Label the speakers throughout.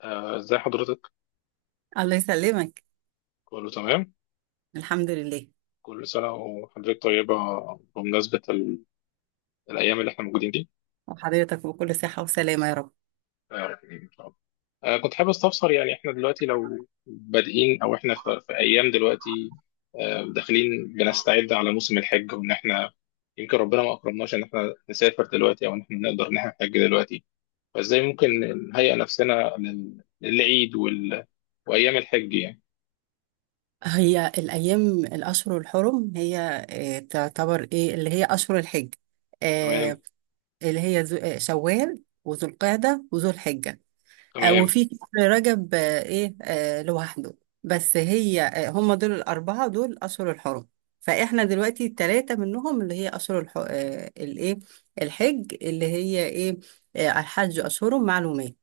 Speaker 1: ازي حضرتك؟
Speaker 2: الله يسلمك.
Speaker 1: كله تمام؟
Speaker 2: الحمد لله.
Speaker 1: كل سنة وحضرتك طيبة بمناسبة ال... الأيام اللي احنا موجودين دي.
Speaker 2: وحضرتك بكل صحة وسلامة يا رب.
Speaker 1: إن شاء الله. كنت حابب استفسر يعني احنا دلوقتي لو بادئين أو احنا في أيام دلوقتي. داخلين بنستعد على موسم الحج وإن احنا يمكن ربنا ما أكرمناش إن احنا نسافر دلوقتي أو إن احنا نقدر إن احنا نحج دلوقتي. فازاي ممكن نهيئ نفسنا لل... للعيد وال... وأيام الحج يعني؟
Speaker 2: هي الأيام الأشهر الحرم، هي تعتبر إيه اللي هي أشهر الحج.
Speaker 1: تمام.
Speaker 2: آه، اللي هي ذو- آه، شوال وذو القعدة وذو الحجة.
Speaker 1: تمام.
Speaker 2: وفي شهر رجب آه، إيه آه، لوحده. بس هي آه، هم دول الأربعة، دول أشهر الحرم. فإحنا دلوقتي التلاتة منهم اللي هي أشهر الحج، اللي هي إيه آه، الحج أشهر معلومات.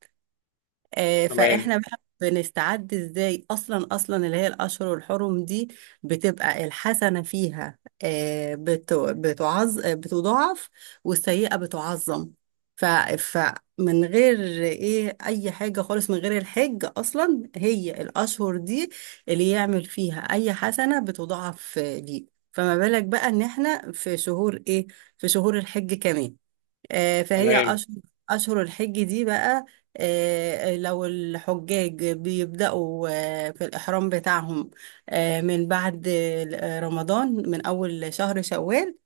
Speaker 1: تمام.
Speaker 2: فاحنا بقى بنستعد ازاي، اصلا اللي هي الاشهر الحرم دي بتبقى الحسنه فيها، آه، بت- بتعظ آه، بتضاعف، والسيئه بتعظم. ف فمن غير ايه اي حاجه خالص، من غير الحج اصلا، هي الاشهر دي اللي يعمل فيها اي حسنه بتضاعف، ليه؟ فما بالك بقى ان احنا في شهور ايه، في شهور الحج كمان. فهي
Speaker 1: تمام.
Speaker 2: أشهر، أشهر الحج دي بقى، لو الحجاج بيبدأوا في الإحرام بتاعهم من بعد رمضان، من أول شهر شوال.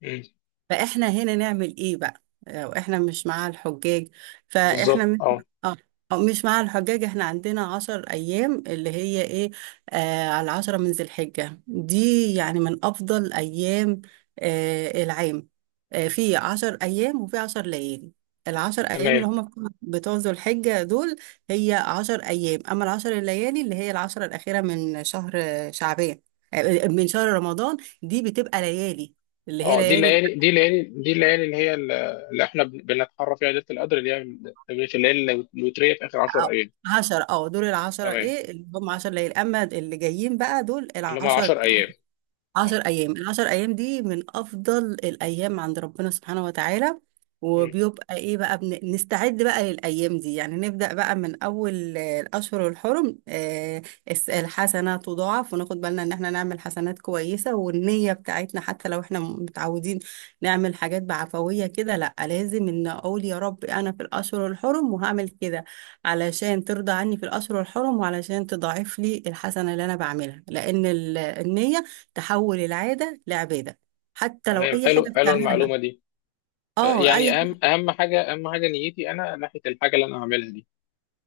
Speaker 1: مم.
Speaker 2: فاحنا هنا نعمل ايه بقى لو احنا مش مع الحجاج؟ فاحنا
Speaker 1: بالظبط،
Speaker 2: مش
Speaker 1: اه.
Speaker 2: اه أو مش مع الحجاج، احنا عندنا 10 ايام اللي هي ايه، على العشرة من ذي الحجة دي، يعني من افضل ايام العام، في عشر ايام وفي 10 ليالي. العشر ايام اللي
Speaker 1: تمام.
Speaker 2: هم بتوع ذو الحجة دول هي عشر ايام. اما العشر الليالي اللي هي العشرة الاخيرة من شهر شعبان آه، من شهر رمضان، دي بتبقى ليالي، اللي هي
Speaker 1: اه، دي
Speaker 2: ليالي،
Speaker 1: الليالي، دي الليالي، دي الليالي اللي هي اللي احنا بنتحرى فيها ليله القدر اللي هي تمريره الليالي الوتريه في اخر 10
Speaker 2: أو
Speaker 1: ايام.
Speaker 2: عشرة اه دول العشرة
Speaker 1: تمام،
Speaker 2: ايه اللي هم عشر ليالي. اما اللي جايين بقى دول
Speaker 1: اللي هم
Speaker 2: العشر،
Speaker 1: 10 ايام.
Speaker 2: عشر
Speaker 1: اه.
Speaker 2: أيام. العشر أيام دي من أفضل الأيام عند ربنا سبحانه وتعالى،
Speaker 1: أمم.
Speaker 2: وبيبقى إيه بقى، نستعد بقى للأيام دي. يعني نبدأ بقى من أول الأشهر الحرم. الحسنة تضاعف، وناخد بالنا إن إحنا نعمل حسنات كويسة، والنية بتاعتنا حتى لو إحنا متعودين نعمل حاجات بعفوية كده، لأ لازم إن أقول يا رب أنا في الأشهر الحرم وهعمل كده علشان ترضى عني في الأشهر الحرم وعلشان تضاعف لي الحسنة اللي أنا بعملها، لأن النية تحول العادة لعبادة، حتى لو
Speaker 1: تمام،
Speaker 2: أي
Speaker 1: حلو
Speaker 2: حاجة
Speaker 1: حلو
Speaker 2: بتعملها.
Speaker 1: المعلومه دي.
Speaker 2: اه، أي.
Speaker 1: يعني اهم حاجه، اهم حاجه نيتي انا ناحيه الحاجه اللي انا هعملها دي.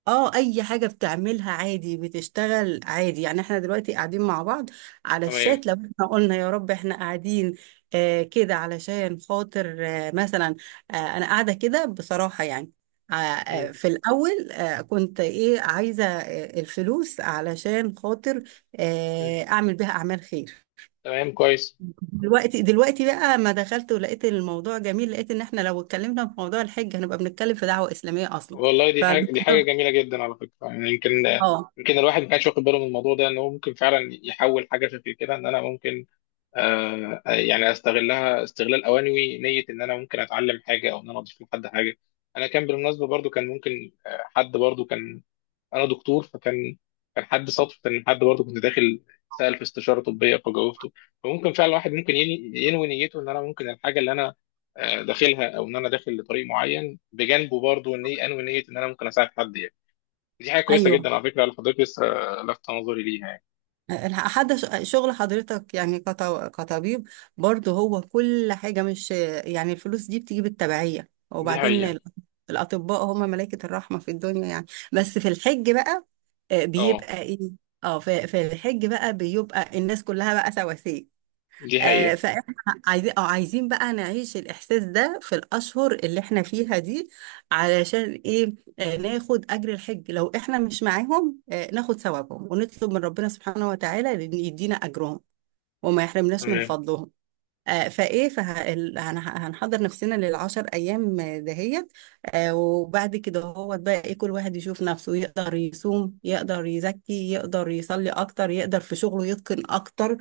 Speaker 2: اه أي حاجة بتعملها عادي، بتشتغل عادي، يعني احنا دلوقتي قاعدين مع بعض على
Speaker 1: تمام.
Speaker 2: الشات. لو احنا قلنا يا رب احنا قاعدين كده علشان خاطر مثلا، أنا قاعدة كده بصراحة يعني،
Speaker 1: أمم.
Speaker 2: في الأول كنت إيه عايزة الفلوس علشان خاطر
Speaker 1: أمم.
Speaker 2: أعمل بيها أعمال خير.
Speaker 1: تمام، كويس.
Speaker 2: دلوقتي بقى ما دخلت ولقيت الموضوع جميل، لقيت ان احنا لو اتكلمنا في موضوع الحج هنبقى بنتكلم في دعوة إسلامية اصلا.
Speaker 1: والله دي حاجه، دي حاجه
Speaker 2: فالموضوع
Speaker 1: جميله جدا على فكره. يعني يمكن،
Speaker 2: اه
Speaker 1: يمكن الواحد ما كانش واخد باله من الموضوع ده ان هو ممكن فعلا يحول حاجه شكل كده، ان انا ممكن، يعني استغلها استغلال اوانوي نيه ان انا ممكن اتعلم حاجه او ان انا اضيف لحد حاجه. انا كان بالمناسبه برضو كان ممكن حد برضو كان، انا دكتور فكان، كان حد صدفه ان حد برضو كنت داخل سال في استشاره طبيه فجاوبته. فممكن فعلا واحد ممكن ينوي نيته ان انا ممكن الحاجه اللي انا داخلها او ان انا داخل لطريق معين بجانبه برضو ان انوي نيه ان انا ممكن اساعد حد يعني. دي حاجه كويسه جدا
Speaker 2: ايوه.
Speaker 1: على فكره اللي حضرتك لسه لفت نظري ليها يعني.
Speaker 2: حتى شغل حضرتك يعني كطبيب برضه، هو كل حاجة مش يعني، الفلوس دي بتيجي بالتبعية.
Speaker 1: دي
Speaker 2: وبعدين
Speaker 1: حقيقه.
Speaker 2: الأطباء هم ملائكة الرحمة في الدنيا يعني. بس في الحج بقى
Speaker 1: اه
Speaker 2: بيبقى ايه. في الحج بقى بيبقى الناس كلها بقى سواسية.
Speaker 1: دي حقيقه.
Speaker 2: فاحنا عايزين بقى نعيش الاحساس ده في الاشهر اللي احنا فيها دي، علشان ايه، ناخد اجر الحج لو احنا مش معاهم، ناخد ثوابهم ونطلب من ربنا سبحانه وتعالى ان يدينا اجرهم وما يحرمناش من
Speaker 1: تمام.
Speaker 2: فضلهم. آه، فايه فه... ال- هن- هنحضر نفسنا للعشر ايام دهيت، وبعد كده هو بقى ايه، كل واحد يشوف نفسه يقدر يصوم، يقدر يزكي، يقدر يصلي اكتر، يقدر في شغله يتقن اكتر.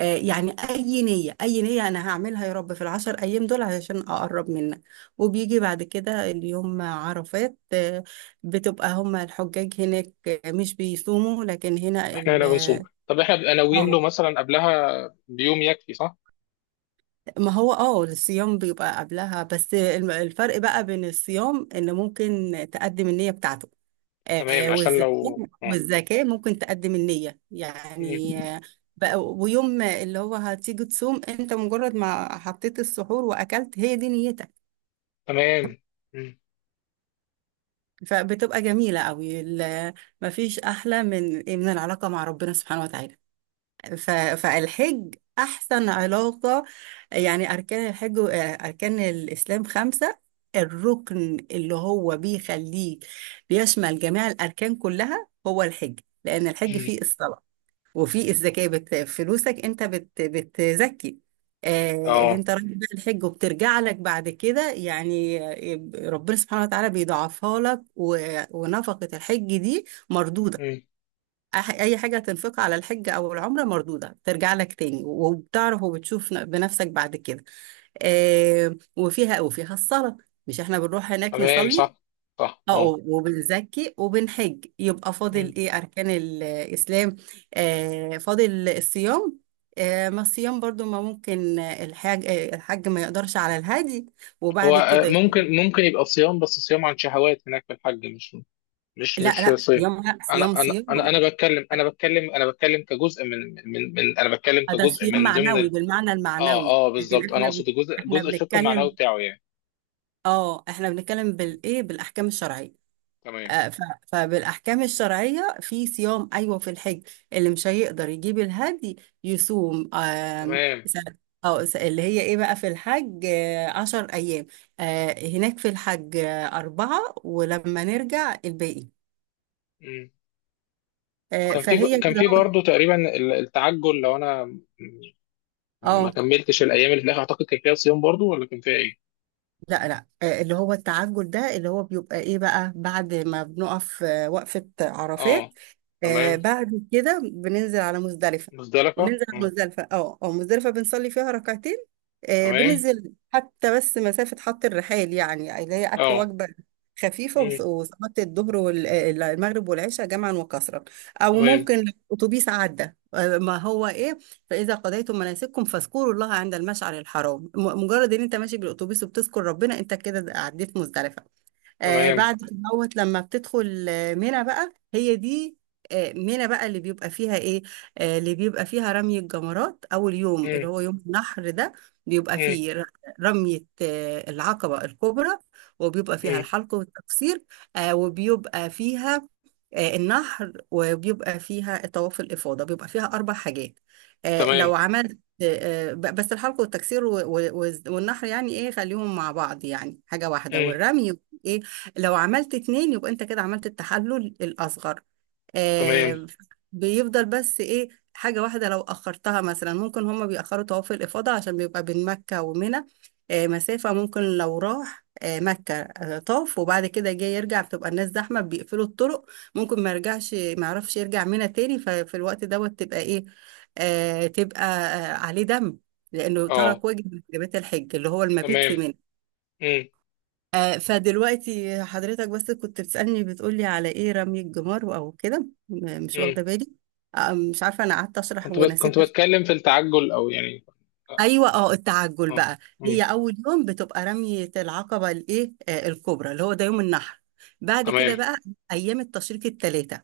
Speaker 2: يعني اي نيه، اي نيه انا هعملها يا رب في العشر ايام دول علشان اقرب منك. وبيجي بعد كده اليوم عرفات، بتبقى هما الحجاج هناك مش بيصوموا، لكن هنا
Speaker 1: احنا
Speaker 2: ال
Speaker 1: هنا بنصوم. طب احنا بنبقى ناويين
Speaker 2: اه
Speaker 1: له مثلا قبلها بيوم يكفي، صح؟
Speaker 2: ما هو الصيام بيبقى قبلها، بس الفرق بقى بين الصيام ان ممكن تقدم النية بتاعته. آه
Speaker 1: تمام، عشان
Speaker 2: والزكاة
Speaker 1: لو آه.
Speaker 2: والزكاة ممكن تقدم النية يعني
Speaker 1: مم.
Speaker 2: بقى، ويوم اللي هو هتيجي تصوم انت مجرد ما حطيت السحور واكلت، هي دي نيتك.
Speaker 1: تمام. مم.
Speaker 2: فبتبقى جميلة قوي مفيش احلى من العلاقة مع ربنا سبحانه وتعالى. فالحج أحسن علاقة. يعني أركان الإسلام خمسة، الركن اللي هو بيشمل جميع الأركان كلها هو الحج، لأن الحج
Speaker 1: مم.
Speaker 2: فيه الصلاة، وفيه الزكاة، فلوسك أنت بتزكي، اللي
Speaker 1: اه.
Speaker 2: أنت رايح بيه الحج، وبترجع لك بعد كده يعني، ربنا سبحانه وتعالى بيضاعفها لك. ونفقة الحج دي مردودة،
Speaker 1: مم.
Speaker 2: اي حاجه هتنفقها على الحج او العمره مردوده، ترجع لك تاني، وبتعرف وبتشوف بنفسك بعد كده. وفيها الصلاه، مش احنا بنروح هناك
Speaker 1: تمام،
Speaker 2: نصلي،
Speaker 1: صح. صح،
Speaker 2: اه
Speaker 1: اه.
Speaker 2: وبنزكي وبنحج، يبقى
Speaker 1: مم.
Speaker 2: فاضل ايه اركان الاسلام؟ فاضل الصيام. ما الصيام برضو ما ممكن آه، الحاج آه، الحج ما يقدرش على الهادي
Speaker 1: هو
Speaker 2: وبعد كده يصوم.
Speaker 1: ممكن، ممكن يبقى صيام، بس صيام عن شهوات هناك في الحج، مش مش
Speaker 2: لا،
Speaker 1: مش
Speaker 2: لا،
Speaker 1: صيام.
Speaker 2: صيام، لا، صيام،
Speaker 1: انا انا انا
Speaker 2: صيام.
Speaker 1: انا بتكلم، انا بتكلم، انا بتكلم كجزء من من انا بتكلم
Speaker 2: ده
Speaker 1: كجزء
Speaker 2: صيام
Speaker 1: من ضمن
Speaker 2: معنوي
Speaker 1: ال...
Speaker 2: بالمعنى
Speaker 1: اه
Speaker 2: المعنوي،
Speaker 1: اه
Speaker 2: لكن
Speaker 1: بالظبط، انا اقصد الجزء،
Speaker 2: احنا
Speaker 1: جزء الشق
Speaker 2: بنتكلم
Speaker 1: المعنوي بتاعه يعني.
Speaker 2: اه احنا بنتكلم
Speaker 1: مم.
Speaker 2: بالاحكام الشرعيه.
Speaker 1: تمام.
Speaker 2: آه، ف- فبالاحكام الشرعيه في صيام ايوه في الحج، اللي مش هيقدر يجيب الهدي يصوم. آم،
Speaker 1: تمام.
Speaker 2: س- اه س- اللي هي ايه بقى، في الحج عشر ايام، هناك في الحج اربعه، ولما نرجع الباقي.
Speaker 1: وكان في،
Speaker 2: فهي
Speaker 1: كان
Speaker 2: كده
Speaker 1: في
Speaker 2: اهو.
Speaker 1: برضه تقريبا ال- التعجل، لو انا ما
Speaker 2: آه.
Speaker 1: كملتش الايام اللي في الاخر اعتقد كان فيها صيام برضه ولا كان فيها ايه؟
Speaker 2: لا، لا، اللي هو التعجل ده اللي هو بيبقى ايه بقى بعد ما بنقف وقفة عرفات،
Speaker 1: اه. تمام.
Speaker 2: بعد كده بننزل على مزدلفة.
Speaker 1: مزدلفه.
Speaker 2: وننزل على
Speaker 1: مم.
Speaker 2: مزدلفة اه اه مزدلفة بنصلي فيها ركعتين،
Speaker 1: تمام.
Speaker 2: بننزل حتى بس مسافة حط الرحال، يعني اللي هي أكل
Speaker 1: اه.
Speaker 2: وجبة خفيفة
Speaker 1: مم.
Speaker 2: وصلاة الظهر والمغرب والعشاء جمعا وكسرا. أو
Speaker 1: تمام.
Speaker 2: ممكن أتوبيس عدى، آه، ما هو إيه فإذا قضيتم مناسككم فاذكروا الله عند المشعر الحرام، مجرد إن أنت ماشي بالأتوبيس وبتذكر ربنا، أنت كده عديت مزدلفة.
Speaker 1: تمام.
Speaker 2: بعد كدهوت لما بتدخل منى بقى هي دي. منى بقى اللي بيبقى فيها ايه، اللي بيبقى فيها رمي الجمرات. اول يوم اللي
Speaker 1: مم.
Speaker 2: هو يوم النحر ده بيبقى
Speaker 1: مم.
Speaker 2: فيه رمية العقبة الكبرى، وبيبقى فيها
Speaker 1: مم.
Speaker 2: الحلق والتقصير، وبيبقى فيها النحر، وبيبقى فيها طواف الإفاضة. بيبقى فيها أربع حاجات،
Speaker 1: تمام.
Speaker 2: لو عملت بس الحلق والتكسير والنحر، يعني إيه، خليهم مع بعض يعني حاجة واحدة،
Speaker 1: مم.
Speaker 2: والرمي إيه، لو عملت اتنين يبقى انت كده عملت التحلل الأصغر.
Speaker 1: تمام.
Speaker 2: آه بيفضل بس ايه، حاجة واحدة لو أخرتها مثلا، ممكن هما بيأخروا طواف الإفاضة عشان بيبقى بين مكة ومنى مسافة، ممكن لو راح مكة طاف وبعد كده جاي يرجع، بتبقى الناس زحمة بيقفلوا الطرق، ممكن ما يرجعش، ما يعرفش يرجع منى تاني، ففي الوقت دوت تبقى ايه، تبقى عليه دم، لأنه
Speaker 1: اه.
Speaker 2: ترك واجب من واجبات الحج اللي هو المبيت في
Speaker 1: تمام.
Speaker 2: منى.
Speaker 1: مم.
Speaker 2: فدلوقتي حضرتك بس كنت بتسألني بتقولي على ايه، رمي الجمار او كده، مش
Speaker 1: مم.
Speaker 2: واخده بالي، مش عارفه، انا قعدت اشرح
Speaker 1: كنت
Speaker 2: ونسيت.
Speaker 1: كنت بتكلم في التعجل او يعني اه.
Speaker 2: ايوه. اه التعجل
Speaker 1: آه.
Speaker 2: بقى،
Speaker 1: مم.
Speaker 2: هي اول يوم بتبقى رميه العقبه الايه آه، الكبرى، اللي هو ده يوم النحر. بعد كده
Speaker 1: تمام.
Speaker 2: بقى ايام التشريق الثلاثه،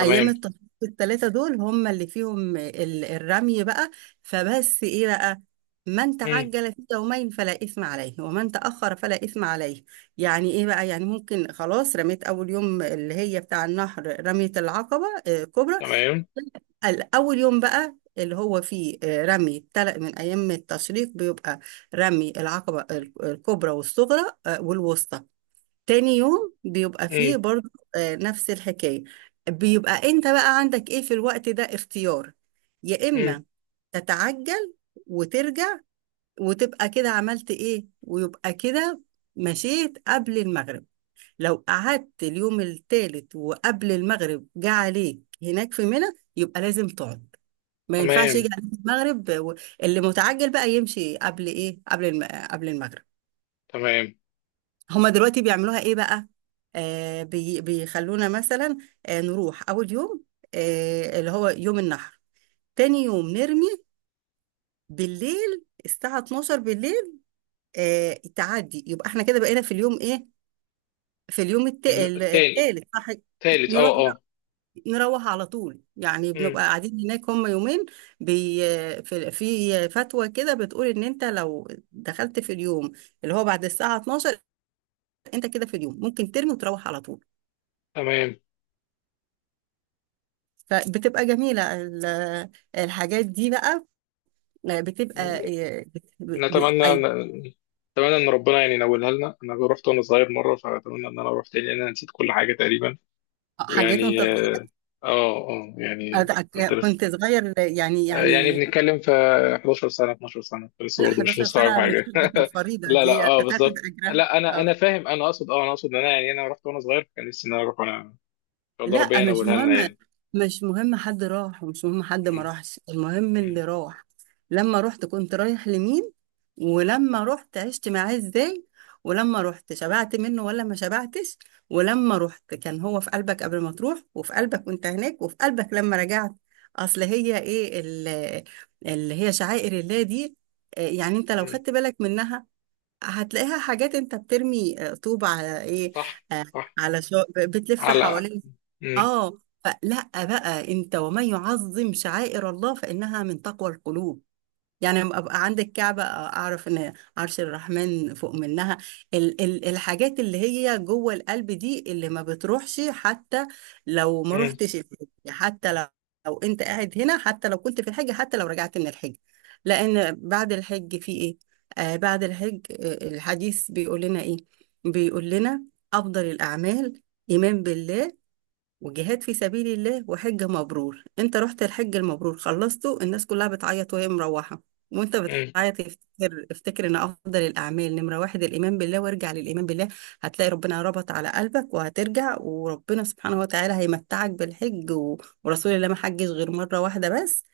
Speaker 2: ايام التفوق الثلاثه دول هم اللي فيهم الرمي بقى. فبس ايه بقى، من
Speaker 1: مم.
Speaker 2: تعجل في يومين فلا اثم عليه، ومن تاخر فلا اثم عليه. يعني ايه بقى، يعني ممكن خلاص رميت اول يوم اللي هي بتاع النهر، رميه العقبه كبرى.
Speaker 1: تمام.
Speaker 2: اول يوم بقى اللي هو فيه رمي تلق من ايام التشريق، بيبقى رمي العقبه الكبرى والصغرى والوسطى. تاني يوم بيبقى
Speaker 1: مم.
Speaker 2: فيه برضه نفس الحكاية، بيبقى انت بقى عندك ايه في الوقت ده اختيار، يا
Speaker 1: مم.
Speaker 2: اما تتعجل وترجع وتبقى كده عملت ايه، ويبقى كده مشيت قبل المغرب. لو قعدت اليوم التالت وقبل المغرب جه عليك هناك في منى، يبقى لازم تقعد، ما ينفعش يجي
Speaker 1: تمام.
Speaker 2: عليك المغرب اللي متعجل بقى يمشي قبل ايه، قبل قبل المغرب.
Speaker 1: تمام.
Speaker 2: هما دلوقتي بيعملوها ايه بقى، آه بي بيخلونا مثلا نروح اول يوم اللي هو يوم النحر، تاني يوم نرمي بالليل الساعة 12 بالليل، تعدي، يبقى احنا كده بقينا في اليوم ايه، في اليوم
Speaker 1: ال- التاني.
Speaker 2: التالت صح،
Speaker 1: تالت،
Speaker 2: نروح
Speaker 1: اه اه.
Speaker 2: نروح على طول، يعني
Speaker 1: مم.
Speaker 2: بنبقى قاعدين هناك هم يومين. بي في في فتوى كده بتقول ان انت لو دخلت في اليوم اللي هو بعد الساعة 12، انت كده في اليوم ممكن ترمي وتروح على طول.
Speaker 1: تمام.
Speaker 2: فبتبقى جميلة الحاجات دي بقى، بتبقى إيه،
Speaker 1: نتمنى،
Speaker 2: أي
Speaker 1: نتمنى ان ربنا يعني ينولها لنا. انا رحت وانا صغير مره، فاتمنى ان انا اروح تاني لان انا نسيت كل حاجه تقريبا.
Speaker 2: حاجات وانت
Speaker 1: ويعني
Speaker 2: صغير،
Speaker 1: اه اه يعني كنت لسه
Speaker 2: كنت صغير يعني
Speaker 1: يعني
Speaker 2: يعني
Speaker 1: بنتكلم في 11 سنه، 12 سنه، كنت لسه
Speaker 2: لا،
Speaker 1: برضه مش
Speaker 2: 11
Speaker 1: مستوعب
Speaker 2: سنة مش
Speaker 1: حاجه.
Speaker 2: حاجة، الفريضة
Speaker 1: لا لا
Speaker 2: دي
Speaker 1: اه
Speaker 2: تتاخد
Speaker 1: بالظبط.
Speaker 2: أجرها.
Speaker 1: لا انا،
Speaker 2: آه.
Speaker 1: انا فاهم. انا اقصد اه، انا اقصد ان انا يعني انا رحت وانا صغير، كان نفسي ان انا اروح وانا ان شاء الله ربنا
Speaker 2: لا مش
Speaker 1: ينولها لنا
Speaker 2: مهم،
Speaker 1: يعني.
Speaker 2: مش مهم حد راح ومش مهم حد ما
Speaker 1: مم.
Speaker 2: راحش، المهم اللي
Speaker 1: مم.
Speaker 2: راح. لما رحت كنت رايح لمين، ولما رحت عشت معاه ازاي، ولما رحت شبعت منه ولا ما شبعتش، ولما رحت كان هو في قلبك قبل ما تروح، وفي قلبك وانت هناك، وفي قلبك لما رجعت. اصل هي ايه اللي هي شعائر الله دي، يعني انت لو
Speaker 1: مم.
Speaker 2: خدت بالك منها هتلاقيها. حاجات انت بترمي طوب على ايه،
Speaker 1: صح.
Speaker 2: آه،
Speaker 1: صح.
Speaker 2: على شو بتلف
Speaker 1: على.
Speaker 2: حوالين،
Speaker 1: مم.
Speaker 2: اه فلا بقى انت، ومن يعظم شعائر الله فإنها من تقوى القلوب. يعني لما ابقى عند الكعبة اعرف ان عرش الرحمن فوق منها. ال ال الحاجات اللي هي جوه القلب دي اللي ما بتروحش، حتى لو ما
Speaker 1: مم.
Speaker 2: روحتش الحج، حتى لو انت قاعد هنا، حتى لو كنت في الحج، حتى لو رجعت من الحج. لأن بعد الحج في ايه، بعد الحج الحديث بيقول لنا ايه، بيقول لنا أفضل الأعمال إيمان بالله، وجهاد في سبيل الله، وحج مبرور. انت رحت الحج المبرور خلصته، الناس كلها بتعيط وهي مروحة وانت
Speaker 1: مم.
Speaker 2: بتعيط، افتكر، افتكر ان افضل الاعمال نمرة واحد الايمان بالله، وارجع للايمان بالله، هتلاقي ربنا ربط على قلبك وهترجع، وربنا سبحانه وتعالى هيمتعك بالحج. ورسول الله ما حجش غير مرة واحدة بس،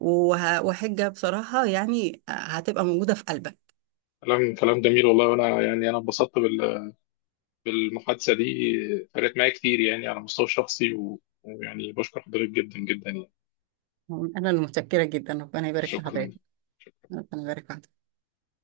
Speaker 2: وحجة بصراحة يعني هتبقى موجودة في قلبك.
Speaker 1: كلام، كلام جميل والله. وانا يعني انا انبسطت بالمحادثه دي. فرقت معايا كتير يعني على المستوى الشخصي، و- ويعني بشكر حضرتك جدا جدا يعني.
Speaker 2: انا المتشكرة جدا، ربنا يبارك في حضرتك.
Speaker 1: شكرا
Speaker 2: ربنا يبارك في حضرتك.